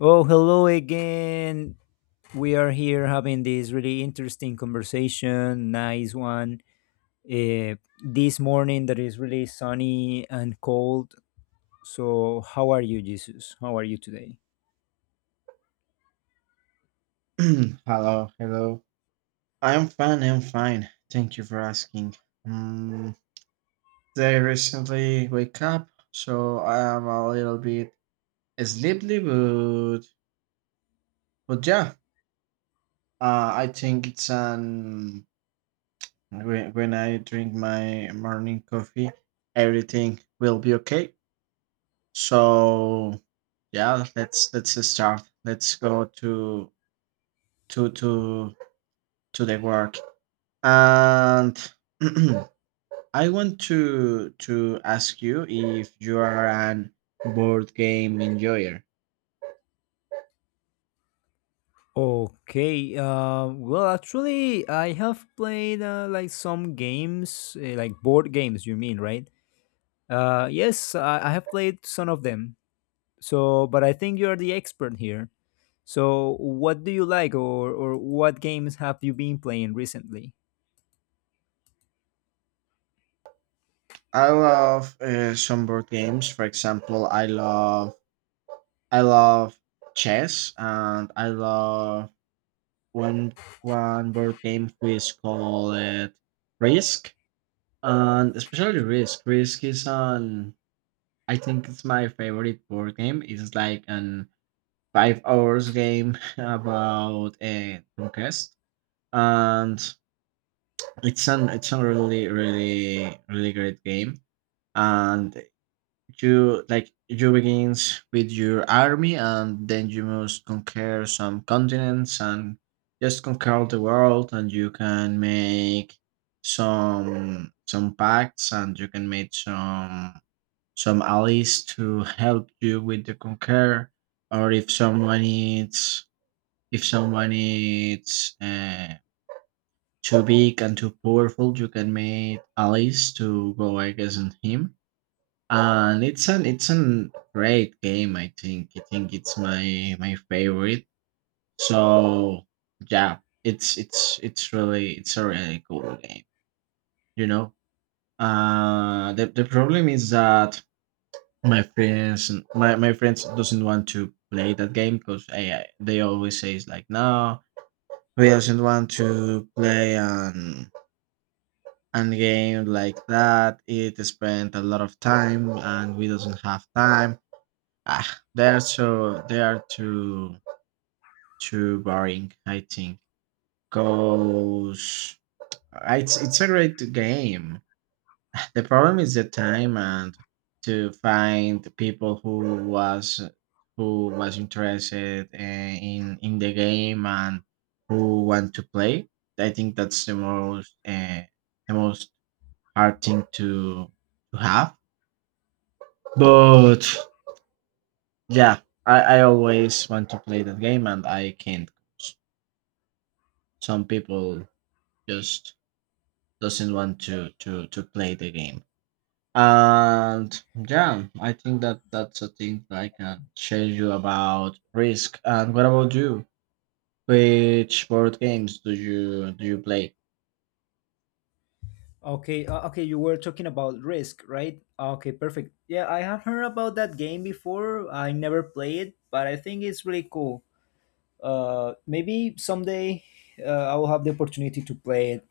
Oh, hello again. We are here having this really interesting conversation. Nice one. Uh, this morning that is really sunny and cold. So, how are you, Jesus? How are you today? Hello, hello. I'm fine. Thank you for asking. Um, I recently wake up, so I am a little bit sleepy, but yeah, I think it's an when I drink my morning coffee, everything will be okay. So yeah, let's start. Let's go to to to the work and. I want to ask you if you are an board game enjoyer. Okay. Actually, I have played like some games, like board games. You mean, right? Yes, I have played some of them. So, but I think you are the expert here. So, what do you like, or what games have you been playing recently? I love some board games. For example, I love chess, and I love one one board game who is called Risk, and especially Risk. Risk is an I think it's my favorite board game. It's like an 5 hour game about a conquest and it's a really great game, and you like you begins with your army, and then you must conquer some continents and just conquer the world, and you can make some pacts, and you can make some allies to help you with the conquer, or if someone needs. Too big and too powerful, you can make allies to go against him. And it's an great game. I think it's my my favorite. So yeah, it's a really cool game. You know, the problem is that my friends doesn't want to play that game because I they always say it's like no we doesn't want to play and game like that it spent a lot of time and we doesn't have time ah, they're so they are too too boring I think because it's a great game. The problem is the time and to find people who was interested in the game and who want to play. I think that's the most hard thing to have. But yeah, I always want to play that game and I can't. Some people just doesn't want to to play the game. And yeah, I think that that's a thing that I can share you about Risk. And what about you? Which board games do you play? Okay, okay, you were talking about Risk, right? Okay, perfect. Yeah, I have heard about that game before. I never played it, but I think it's really cool. Maybe someday I will have the opportunity to play it.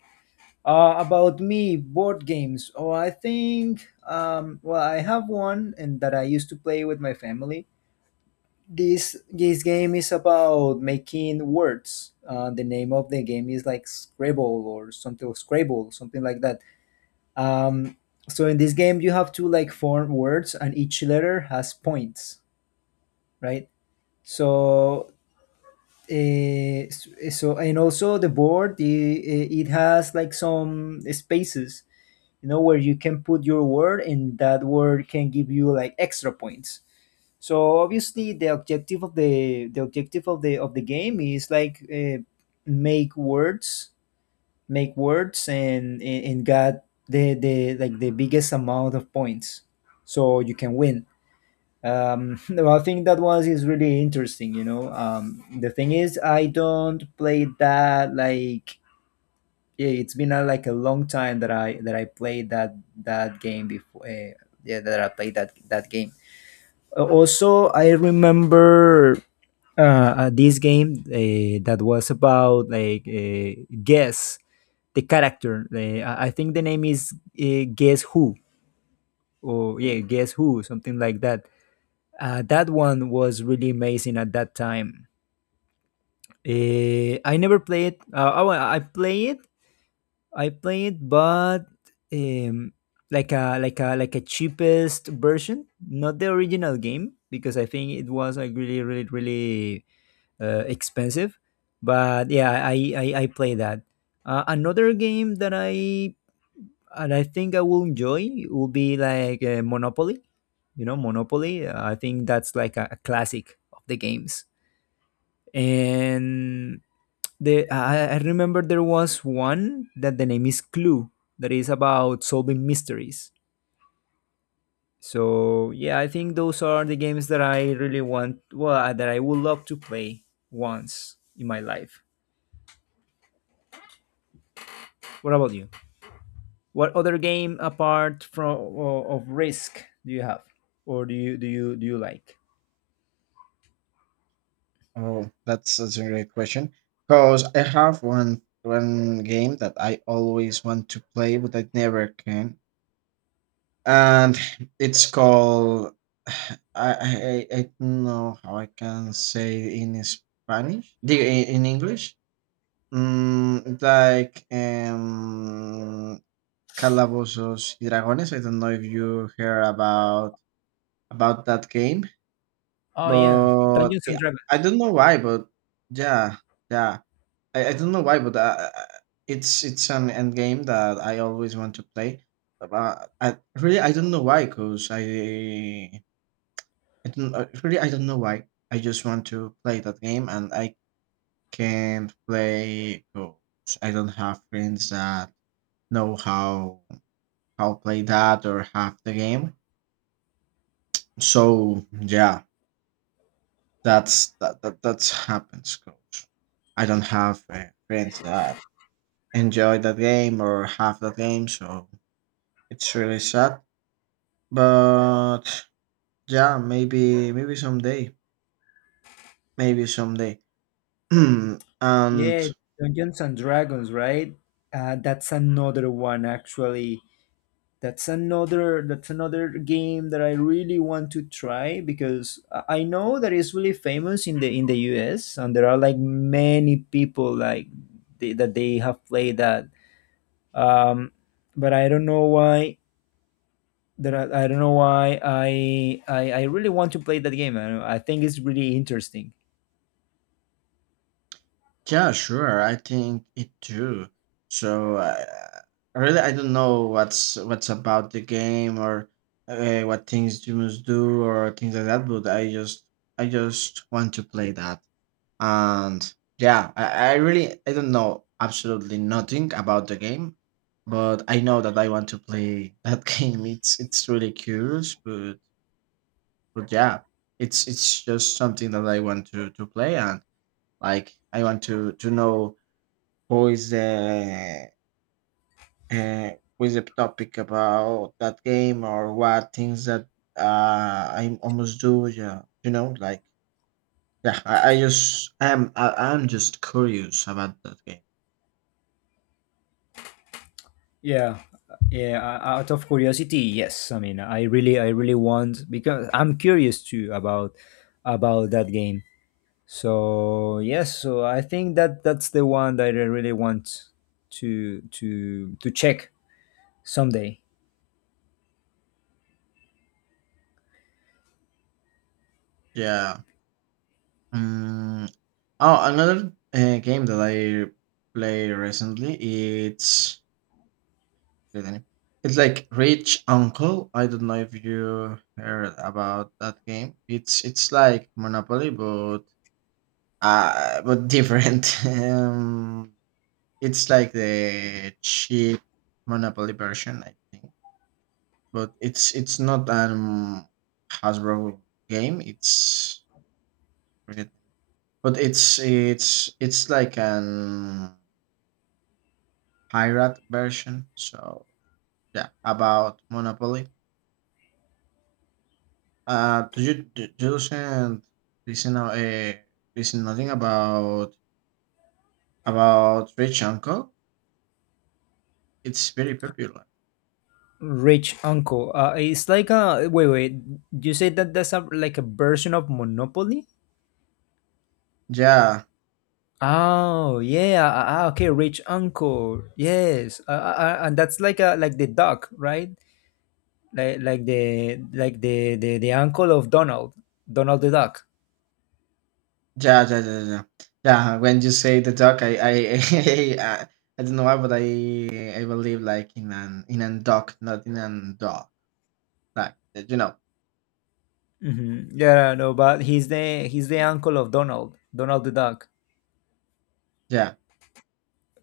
About me, board games. Oh, I think, well, I have one and that I used to play with my family. This game is about making words. The name of the game is like Scrabble or something, or Scrabble, something like that. Um, so in this game, you have to like form words, and each letter has points, right? So. Uh, so and also the board, it has like some spaces, you know, where you can put your word, and that word can give you like extra points. So obviously, the objective of the objective of the game is like make words, make words, and get the like the biggest amount of points, so you can win. No, I think that was is really interesting. You know, the thing is, I don't play that like yeah, it's been a, like a long time that I played that game before. Yeah, that I played that game. Also, I remember this game that was about like guess the character. Uh, I think the name is Guess Who, or yeah, Guess Who, something like that. That one was really amazing at that time. I never played. Oh, I play it. I play it, but um, like a like a like a cheapest version, not the original game, because I think it was like really expensive. But yeah, I play that. Another game that I and I think I will enjoy will be like Monopoly. You know, Monopoly. I think that's like a classic of the games. And I remember there was one that the name is Clue, that is about solving mysteries. So yeah, I think those are the games that I really want. Well, that I would love to play once in my life. What about you? What other game apart from of Risk do you have, or do you do you like? Oh, that's a great question. Because I have one game that I always want to play, but I never can. And it's called I don't know how I can say in Spanish the in English mm, like um calabozos y dragones. I don't know if you hear about that game Oh yeah, but, Dungeons and yeah, I Dragons. don't know why, but yeah, yeah. I don't know why, but, it's an end game that I always want to play. I really, I don't know why, 'cause I don't really, I don't know why. I just want to play that game, and I can't play because I don't have friends that know how play that or have the game. So, yeah. That's that that that's happens, coach. I don't have friends that enjoy that game or have that game, so it's really sad. But yeah, maybe maybe someday, maybe someday. Yeah, And Dungeons and Dragons, right? That's another one actually. That's another game that I really want to try, because I know that it's really famous in the US, and there are like many people like that they have played that. Um, but I don't know why I don't know why I really want to play that game. I, don't- know, I think it's really interesting. yeah, sure, I think it too. So really, I don't know what's about the game or what things you must do or things like that. But I just want to play that. And yeah, I really I don't know absolutely nothing about the game, but I know that I want to play that game. It's really curious, but yeah, it's just something that I want to play, and like I want to know who is the uh, who is the topic about that game or what things that I almost do, yeah, you know, like yeah, I'm just curious about that game. Yeah, yeah. Out of curiosity, yes. I mean, I really want, because I'm curious too about that game. So yes, so I think that that's the one that I really want to check someday. Yeah. Mm. Oh, another game that I play recently. It's the it's like Rich Uncle. I don't know if you heard about that game. It's like Monopoly, but different. It's like the cheap Monopoly version, I think. But it's not an Hasbro game. It's but it's it's like an pirate version. So yeah, about Monopoly. Do you listen uh, listen nothing about about Rich Uncle? It's very popular. Rich Uncle. It's like a wait. You say that that's a, like a version of Monopoly? Yeah, Oh yeah, ah, ah, ah, okay, rich uncle. Yes, and that's like a like the duck, right? Like the uncle of Donald, Donald the Duck. yeah, yeah, yeah, yeah. Yeah, yeah, when you say the duck, I I, I don't know why, but I believe like in an duck, not in an dog. Like you know, Hmm. Yeah, no, but he's the uncle of Donald, Donald the Duck. yeah,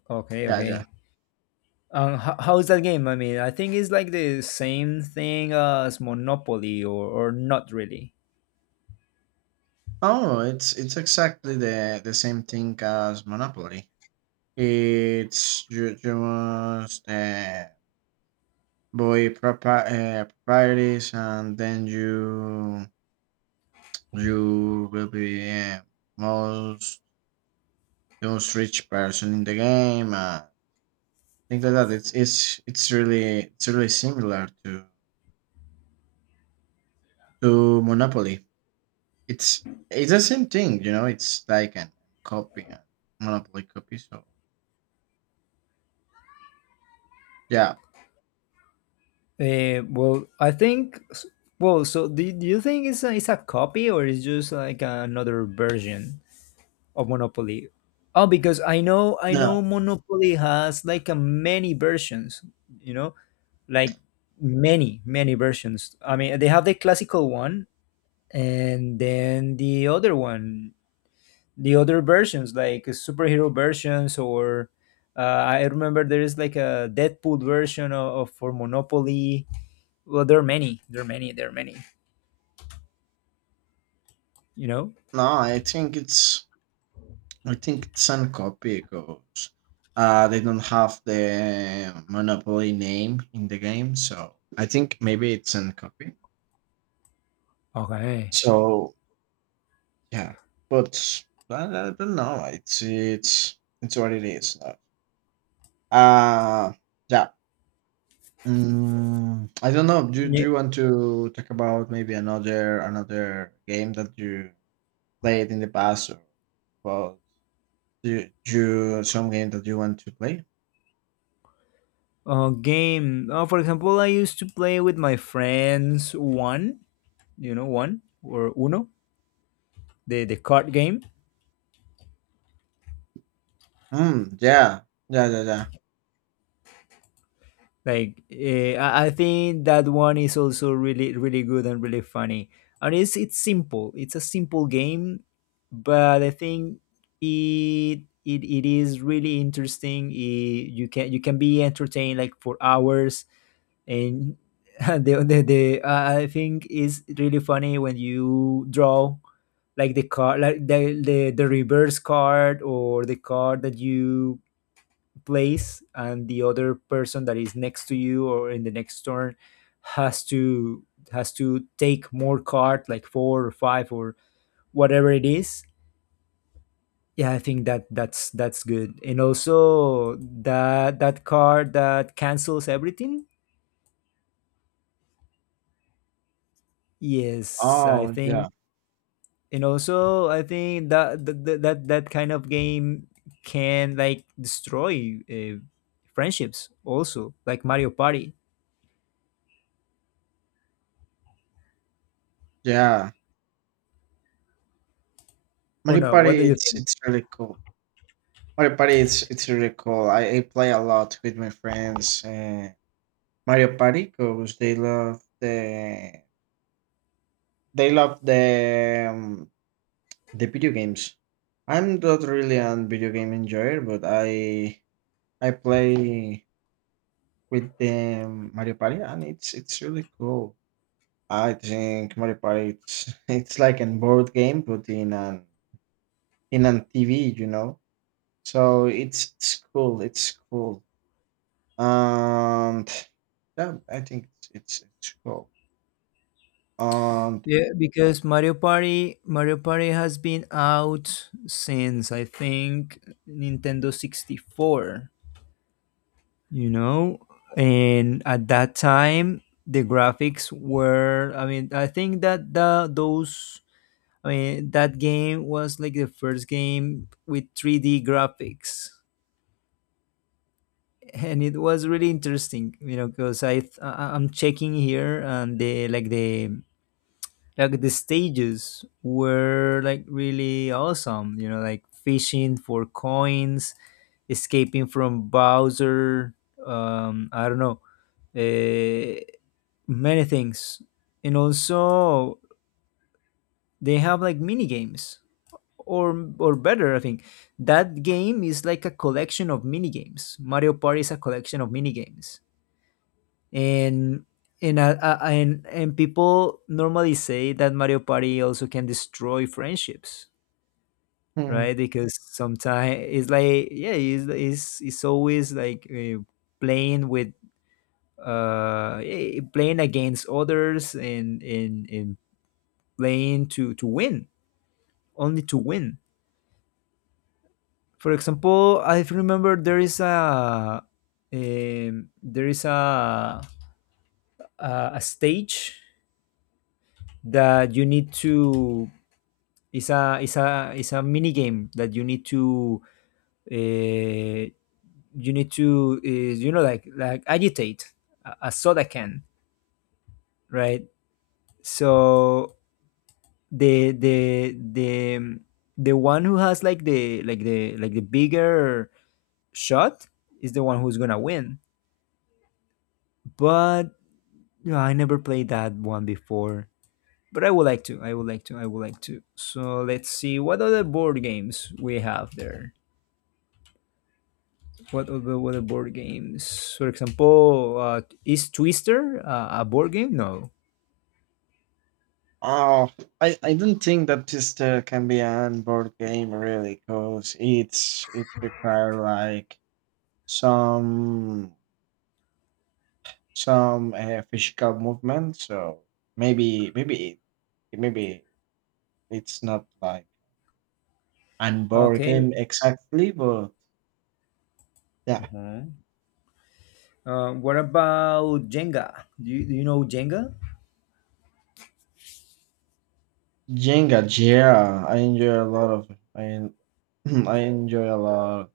Okay, yeah, yeah. okay. How's that game? I mean, I think it's like the same thing as Monopoly, or not really. Oh, it's exactly the same thing as Monopoly. It's you, you must buy proper properties, and then you will be most the most rich person in the game. Things like that. It's really similar to Monopoly. It's it's the same thing, you know. It's like an copy, a Monopoly copy. So yeah, Well, I think. Well, so do you think it's a copy, or it's just like another version of Monopoly? Oh, because I know no, Monopoly has like a many versions. You know, like many versions. I mean, they have the classical one and then the other one, the other versions like superhero versions or. I remember there is like a Deadpool version of for Monopoly. Well, there are many. There are many. There are many. You know. No, I think it's Suncorp because they don't have the monopoly name in the game, so I think maybe it's Suncorp. Okay. So yeah, but I don't know. It's what it is. Uh, yeah. Mm, I don't know. Do Yeah. you want to talk about maybe another game that you played in the past, or about do you, do some game that you want to play? Game. For example, I used to play with my friends one. You know, one or Uno, the card game. Mm, yeah. Yeah, yeah, yeah. Like I think that one is also really good and really funny. And it's simple. It's a simple game, but I think it is really interesting. You can be entertained like for hours. And the I think is really funny when you draw like the card, like the reverse card, or the card that you place, and the other person that is next to you or in the next turn has to take more card, like four or five, or whatever it is. Yeah, I think that that's good, and also that card that cancels everything. Yes, I Oh, yeah. think. And also, I think that that kind of game can like destroy friendships, also like Mario Party, Yeah. or Mario no? What Party, do you think? it's really cool. Mario Party, it's really cool. I play a lot with my friends Mario Party because they love the video games. I'm not really a video game enjoyer, but I play with them Mario Party, and it's really cool. I think Mario Party it's it's like a board game, but in an in on TV, you know. So it's cool. It's cool. And yeah, I think it's cool. And Yeah, because Mario Party has been out since, I think, Nintendo 64, you know. And at that time, the graphics were, I mean, I think that the those, I mean, that game was like the first game with 3D graphics, and it was really interesting, you know, because I'm checking here, and the like the stages were like really awesome, you know, like fishing for coins, escaping from Bowser, I don't know, uh, many things. And also they have like mini games, or better, I think that game is like a collection of mini games. Mario Party is a collection of mini games. And and people normally say that Mario Party also can destroy friendships, hmm, right? Because sometimes it's like yeah, it's always like playing with playing against others, and and playing to win, only to win. For example, I remember there is a stage that you need to, is a mini game that you need to uh, you need to uh, you know, like agitate a soda can, right? So the the the um, the one who has like the like the like the bigger shot is the one who's gonna win. But yeah, I never played that one before, but I would like to. I would like to. I would like to. So let's see what other board games we have there. What other board games? For example, is Twister a board game? No. oh, I don't think that this can be an board game really, cause it's it require like some some physical movement. So maybe maybe it's not like an board Okay. game exactly, but yeah. Uh-huh. What about Jenga? Do you know Jenga? Jenga, yeah, I I enjoy a lot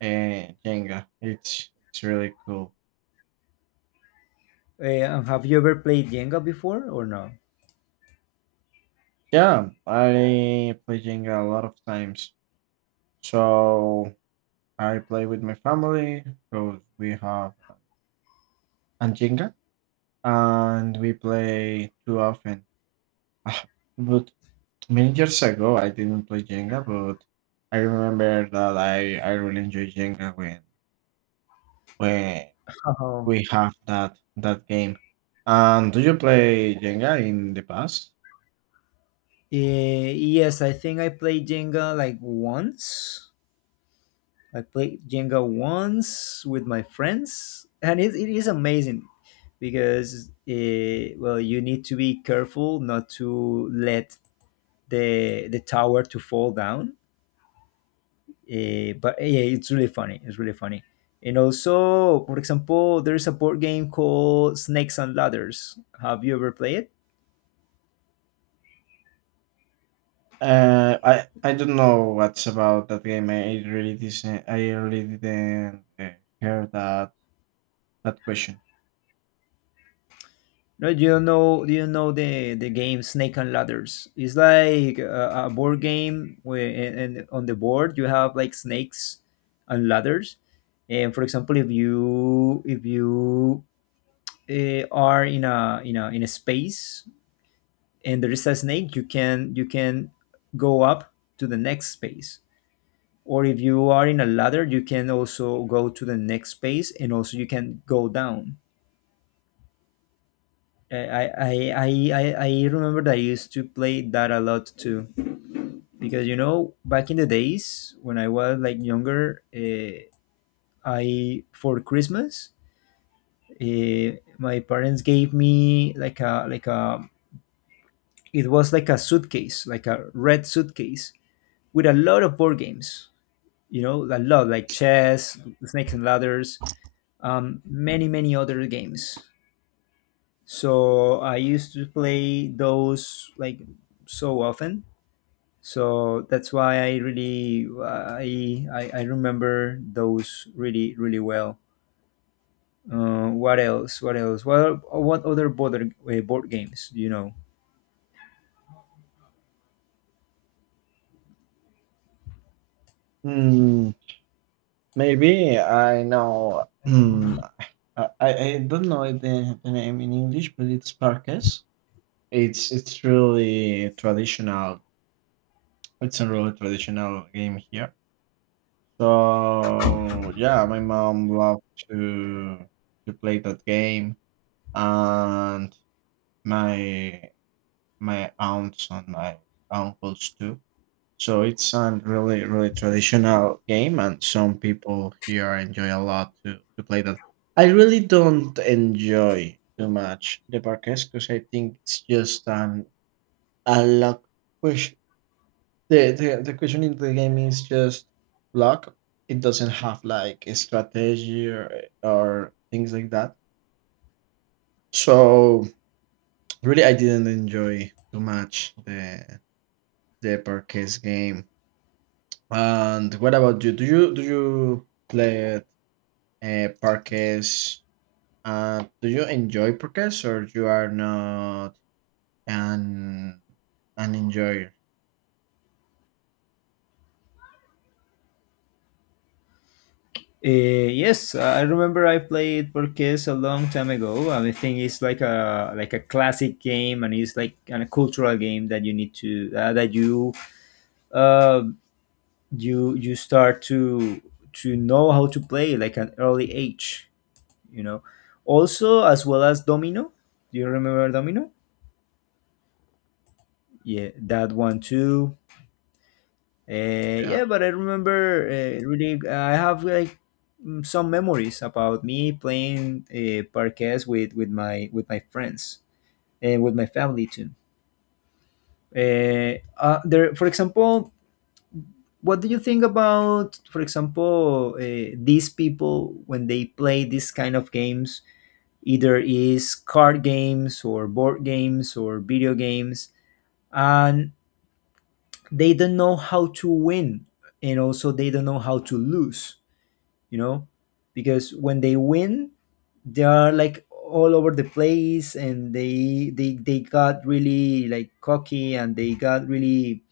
Jenga. It's really cool. Have you ever played Jenga before or no? Yeah, I play Jenga a lot of times. So I play with my family because we have and Jenga, and we play too often. Ah, but many years ago, I didn't play Jenga, but I remember that I really enjoyed Jenga when Oh. we have that that game. And do you play Jenga in the past? Eh, yes, I think I played Jenga like once. I played Jenga once with my friends, and it is amazing, because eh, well, you need to be careful not to let the tower to fall down. Eh, but yeah, it's really funny. It's really funny. And also, for example, there is a board game called Snakes and Ladders. Have you ever played it? I don't know what's about that game. I really didn't. I really didn't hear that that question. No, you don't know. You don't know the game Snake and Ladders. It's like a board game where and on the board you have like snakes and ladders. And for example, if you are in a in a space and there is a snake, you can go up to the next space. Or if you are in a ladder, you can also go to the next space, and also you can go down. I remember that I used to play that a lot too, because you know, back in the days when I was like younger, I for Christmas, my parents gave me like a it was like a suitcase, like a red suitcase with a lot of board games. You know, a lot like chess, snakes and ladders, many many other games. So I used to play those like so often, so that's why I really I remember those really really well. What else what else what other board, board games do you know? Hmm, maybe I know. Hmm, I, I I don't know the name in English, but it's parques. It's really traditional. It's a really traditional game here. So, yeah, my mom loved to play that game, and my my aunts and my uncles too. So it's a really, really traditional game, and some people here enjoy a lot to play that. I really don't enjoy too much the parquets because I think it's just an a luck. The, the question in the game is just luck. It doesn't have like a strategy or things like that. So really, I didn't enjoy too much the parquet game. And what about you? Do you play parquet? Do you enjoy parquet, or you are not an an enjoyer? Yes, I remember I played Borges a long time ago, and I think it's like a classic game, and it's like kind of cultural game that you need to that you uh, you you start to know how to play like an early age. You know, also as well as domino. Do you remember domino? Yeah, that one too. Yeah. Yeah, but I remember really I have like some memories about me playing parquets with with my friends, and with my family too. uh, there, for example, what do you think about, for example, these people when they play this kind of games, either is card games or board games or video games, and they don't know how to win, and also they don't know how to lose, you know? Because when they win, they are like all over the place, and they got really like cocky, and they got really,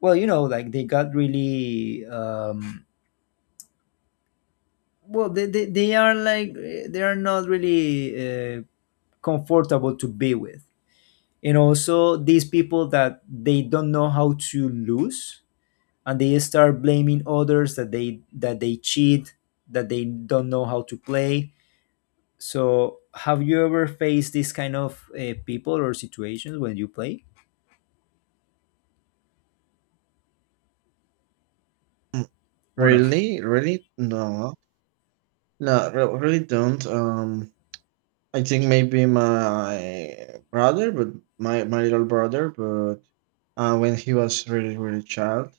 well, you know, like they got really, um, well, they are like, they are not really comfortable to be with. And also these people that they don't know how to lose, and they start blaming others that they cheat, that they don't know how to play. So have you ever faced this kind of people or situations when you play, Mm. or no? Really, really, no, no, re- really don't. I think maybe my brother, but my little brother, but when he was really really child.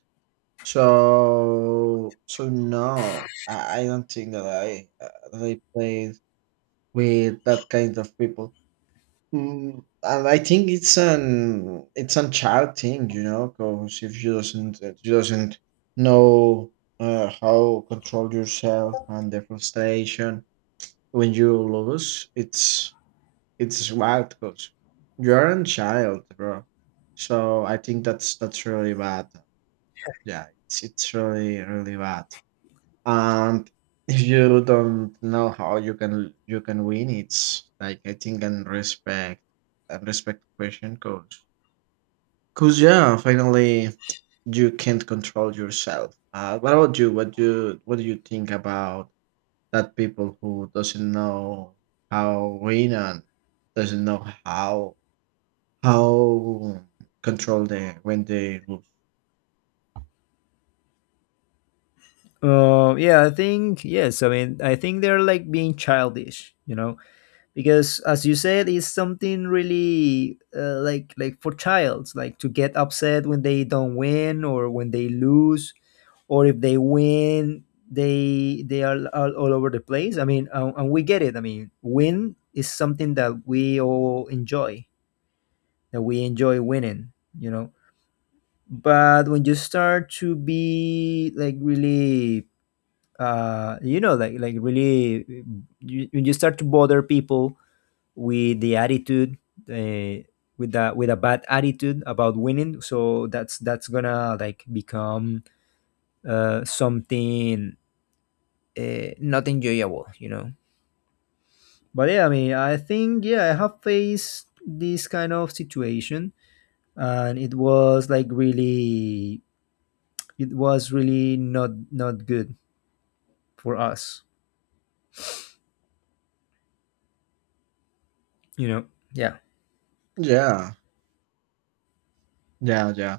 So so no, I don't think that I played with that kind of people. Mm, and I think it's an it's a child thing, you know, because if you doesn't know how control yourself and the frustration when you lose, it's wild, coach. You're a child, bro. So I think that's really bad. Yeah, it's really really bad. And if you don't know how you can win, it's like I think and respect question, coach. Cause yeah, finally you can't control yourself. What about you? What do you think about that people who doesn't know how win and doesn't know how control they when they lose. Yeah, I think yes. I mean, I think they're like being childish, you know, because as you said, it's something really like for childs like to get upset when they don't win or when they lose, or if they win, they all over the place. I mean, and we get it. I mean, win is something that we all enjoy, that we enjoy winning, you know? But when you start to be like really, you know, like really, when you start to bother people with the attitude, uh, with that with a bad attitude about winning. So that's gonna like become something not enjoyable, you know. But yeah, I mean, I think, yeah, I have faced this kind of situation, and it was like really, it was really not good for us, you know. Yeah. Yeah, yeah, yeah,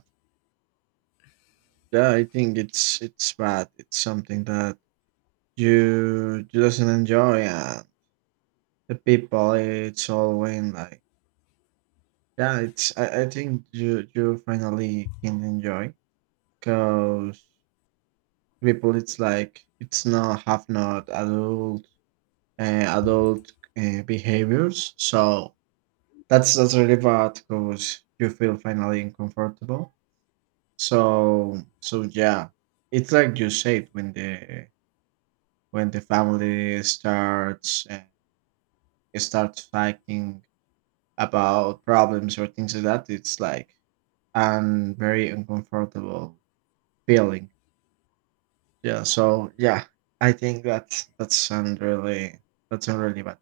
yeah. I think it's bad. It's something that you doesn't enjoy, and the people it's all when like yeah. It's I think you you finally can enjoy because people it's like it's not have not adult adult behaviors. So that's really bad because you feel finally uncomfortable. So so yeah, it's like you said when the family starts starts fighting about problems or things like that, it's like a very uncomfortable feeling. Yeah. So yeah, I think that's un- really bad.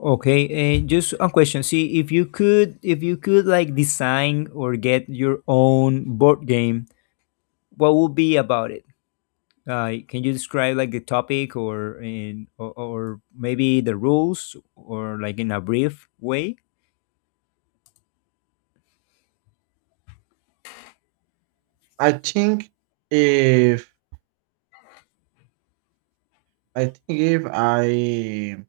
Okay, just a question. See, if you could like design or get your own board game, what would be about it? Can you describe like the topic or in or, or maybe the rules or like in a brief way? I think if I think if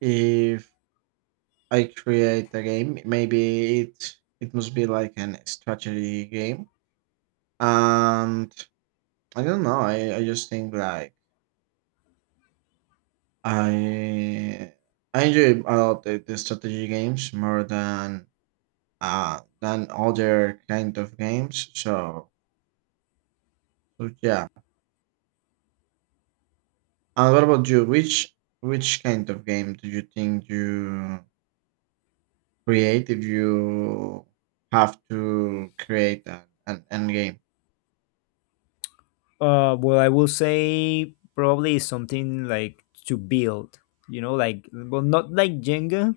if I create a game, maybe it it must be like an strategy game. And I don't know. I just think like I I enjoy a lot the strategy games more than other kind of games. So so yeah. And what about you? Which kind of game do you think you create if you have to create an end game? Well, I will say probably something like to build. You know, like, well, not like Jenga,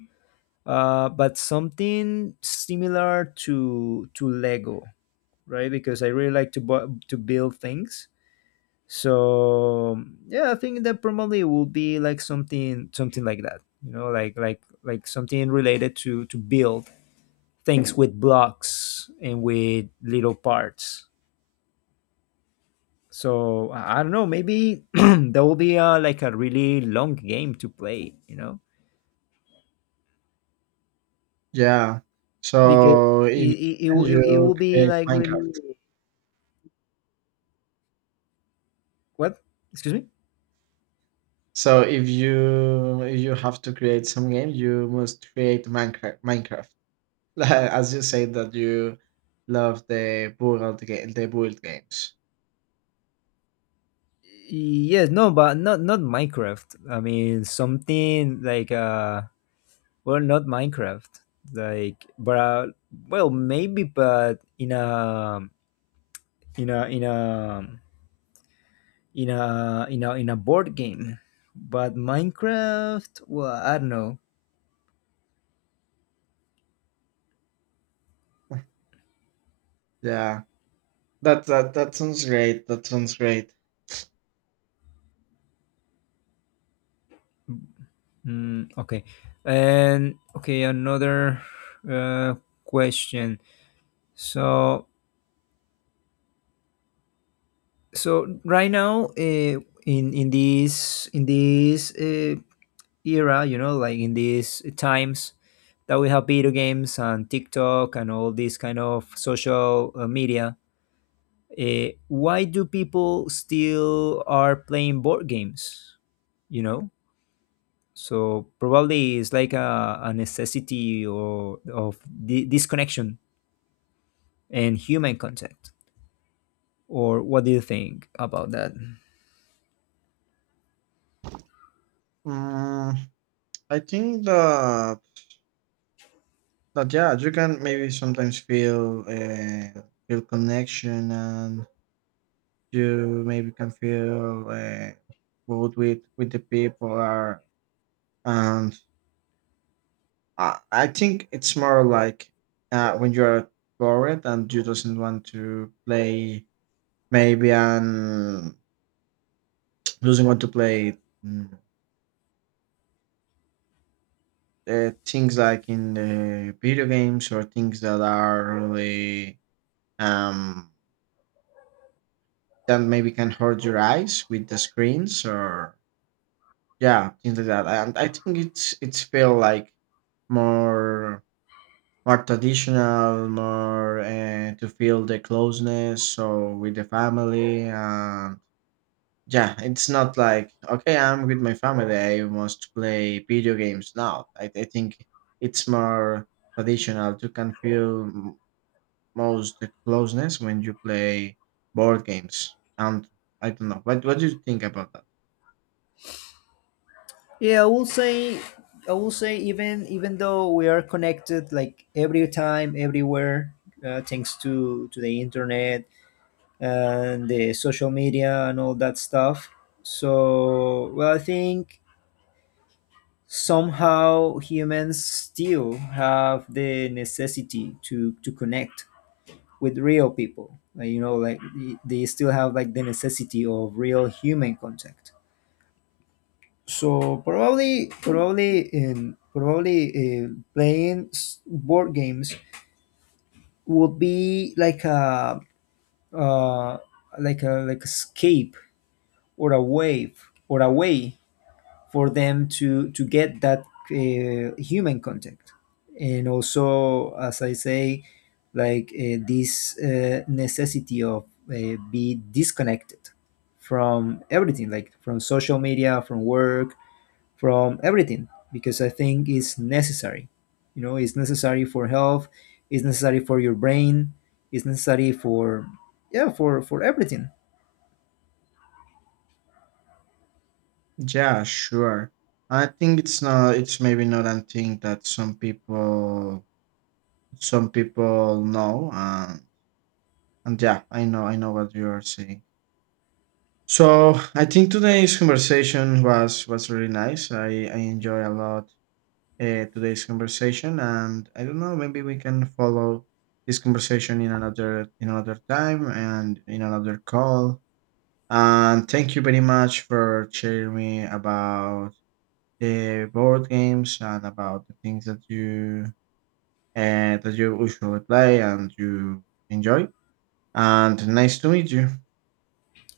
but something similar to Lego, right? Because I really like to to build things. So yeah, I think that probably will be like something like that, you know, like something related to build things with blocks and with little parts. So I don't know, maybe that will be a like a really long game to play, you know. Yeah. Because So if you can, it you will be create like Minecraft. really— What? Excuse me. So if you have to create some game, you must create Minecraft. Minecraft, as you say that you love the build game, the build games. Yes, no, but not Minecraft. I mean something like, uh, well, not Minecraft. Like, but well, maybe, but in a in a in a in a board game. But Minecraft, well, I don't know. Yeah, that sounds great. That sounds great. Mm, okay, and okay, another uh, question. So, so right now, in this era, you know, like in these times that we have video games and TikTok and all these kind of social media, why do people still are playing board games? You know, so probably it's like a necessity or of disconnection and human contact. Or what do you think about that? Mm, I think that that yeah, you can maybe sometimes feel feel connection, and you maybe can feel both with the people are. And. I think it's more like when you're bored and you doesn't want to play maybe and doesn't want to play mm, things like in the video games or things that are really um that maybe can hurt your eyes with the screens or yeah things like that. And I think it's feel like more more traditional, more to feel the closeness. So with the family, and yeah, it's not like okay, I'm with my family. I must play video games now. I think it's more traditional. You can feel m- most the closeness when you play board games. And I don't know. What do you think about that? Yeah, I will say, I will say, even though we are connected like every time everywhere, thanks to the internet and the social media and all that stuff. So, well, I think somehow humans still have the necessity to connect with real people. Like, you know, like they still have like the necessity of real human contact. So probably uh, playing board games would be like a, uh, like a, like escape or a wave or a way for them to get that human contact. And also, as I say, like, this necessity of be disconnected from everything, like from social media, from work, from everything, because I think it's necessary. You know, it's necessary for health, it's necessary for your brain, it's necessary for, yeah, for everything. Yeah, sure. I think it's not. It's maybe not a thing that some people know. And yeah, I know I know what you are saying. So I think today's conversation was really nice. I enjoy a lot today's conversation. And I don't know, maybe we can follow this conversation in another time and in another call. And thank you very much for sharing me about the board games and about the things that you usually play and you enjoy. And nice to meet you.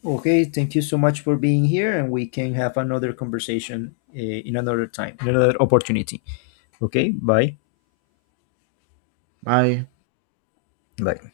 Okay, thank you so much for being here, and we can have another conversation in another time, in another opportunity. Okay, bye. Bye. Bye.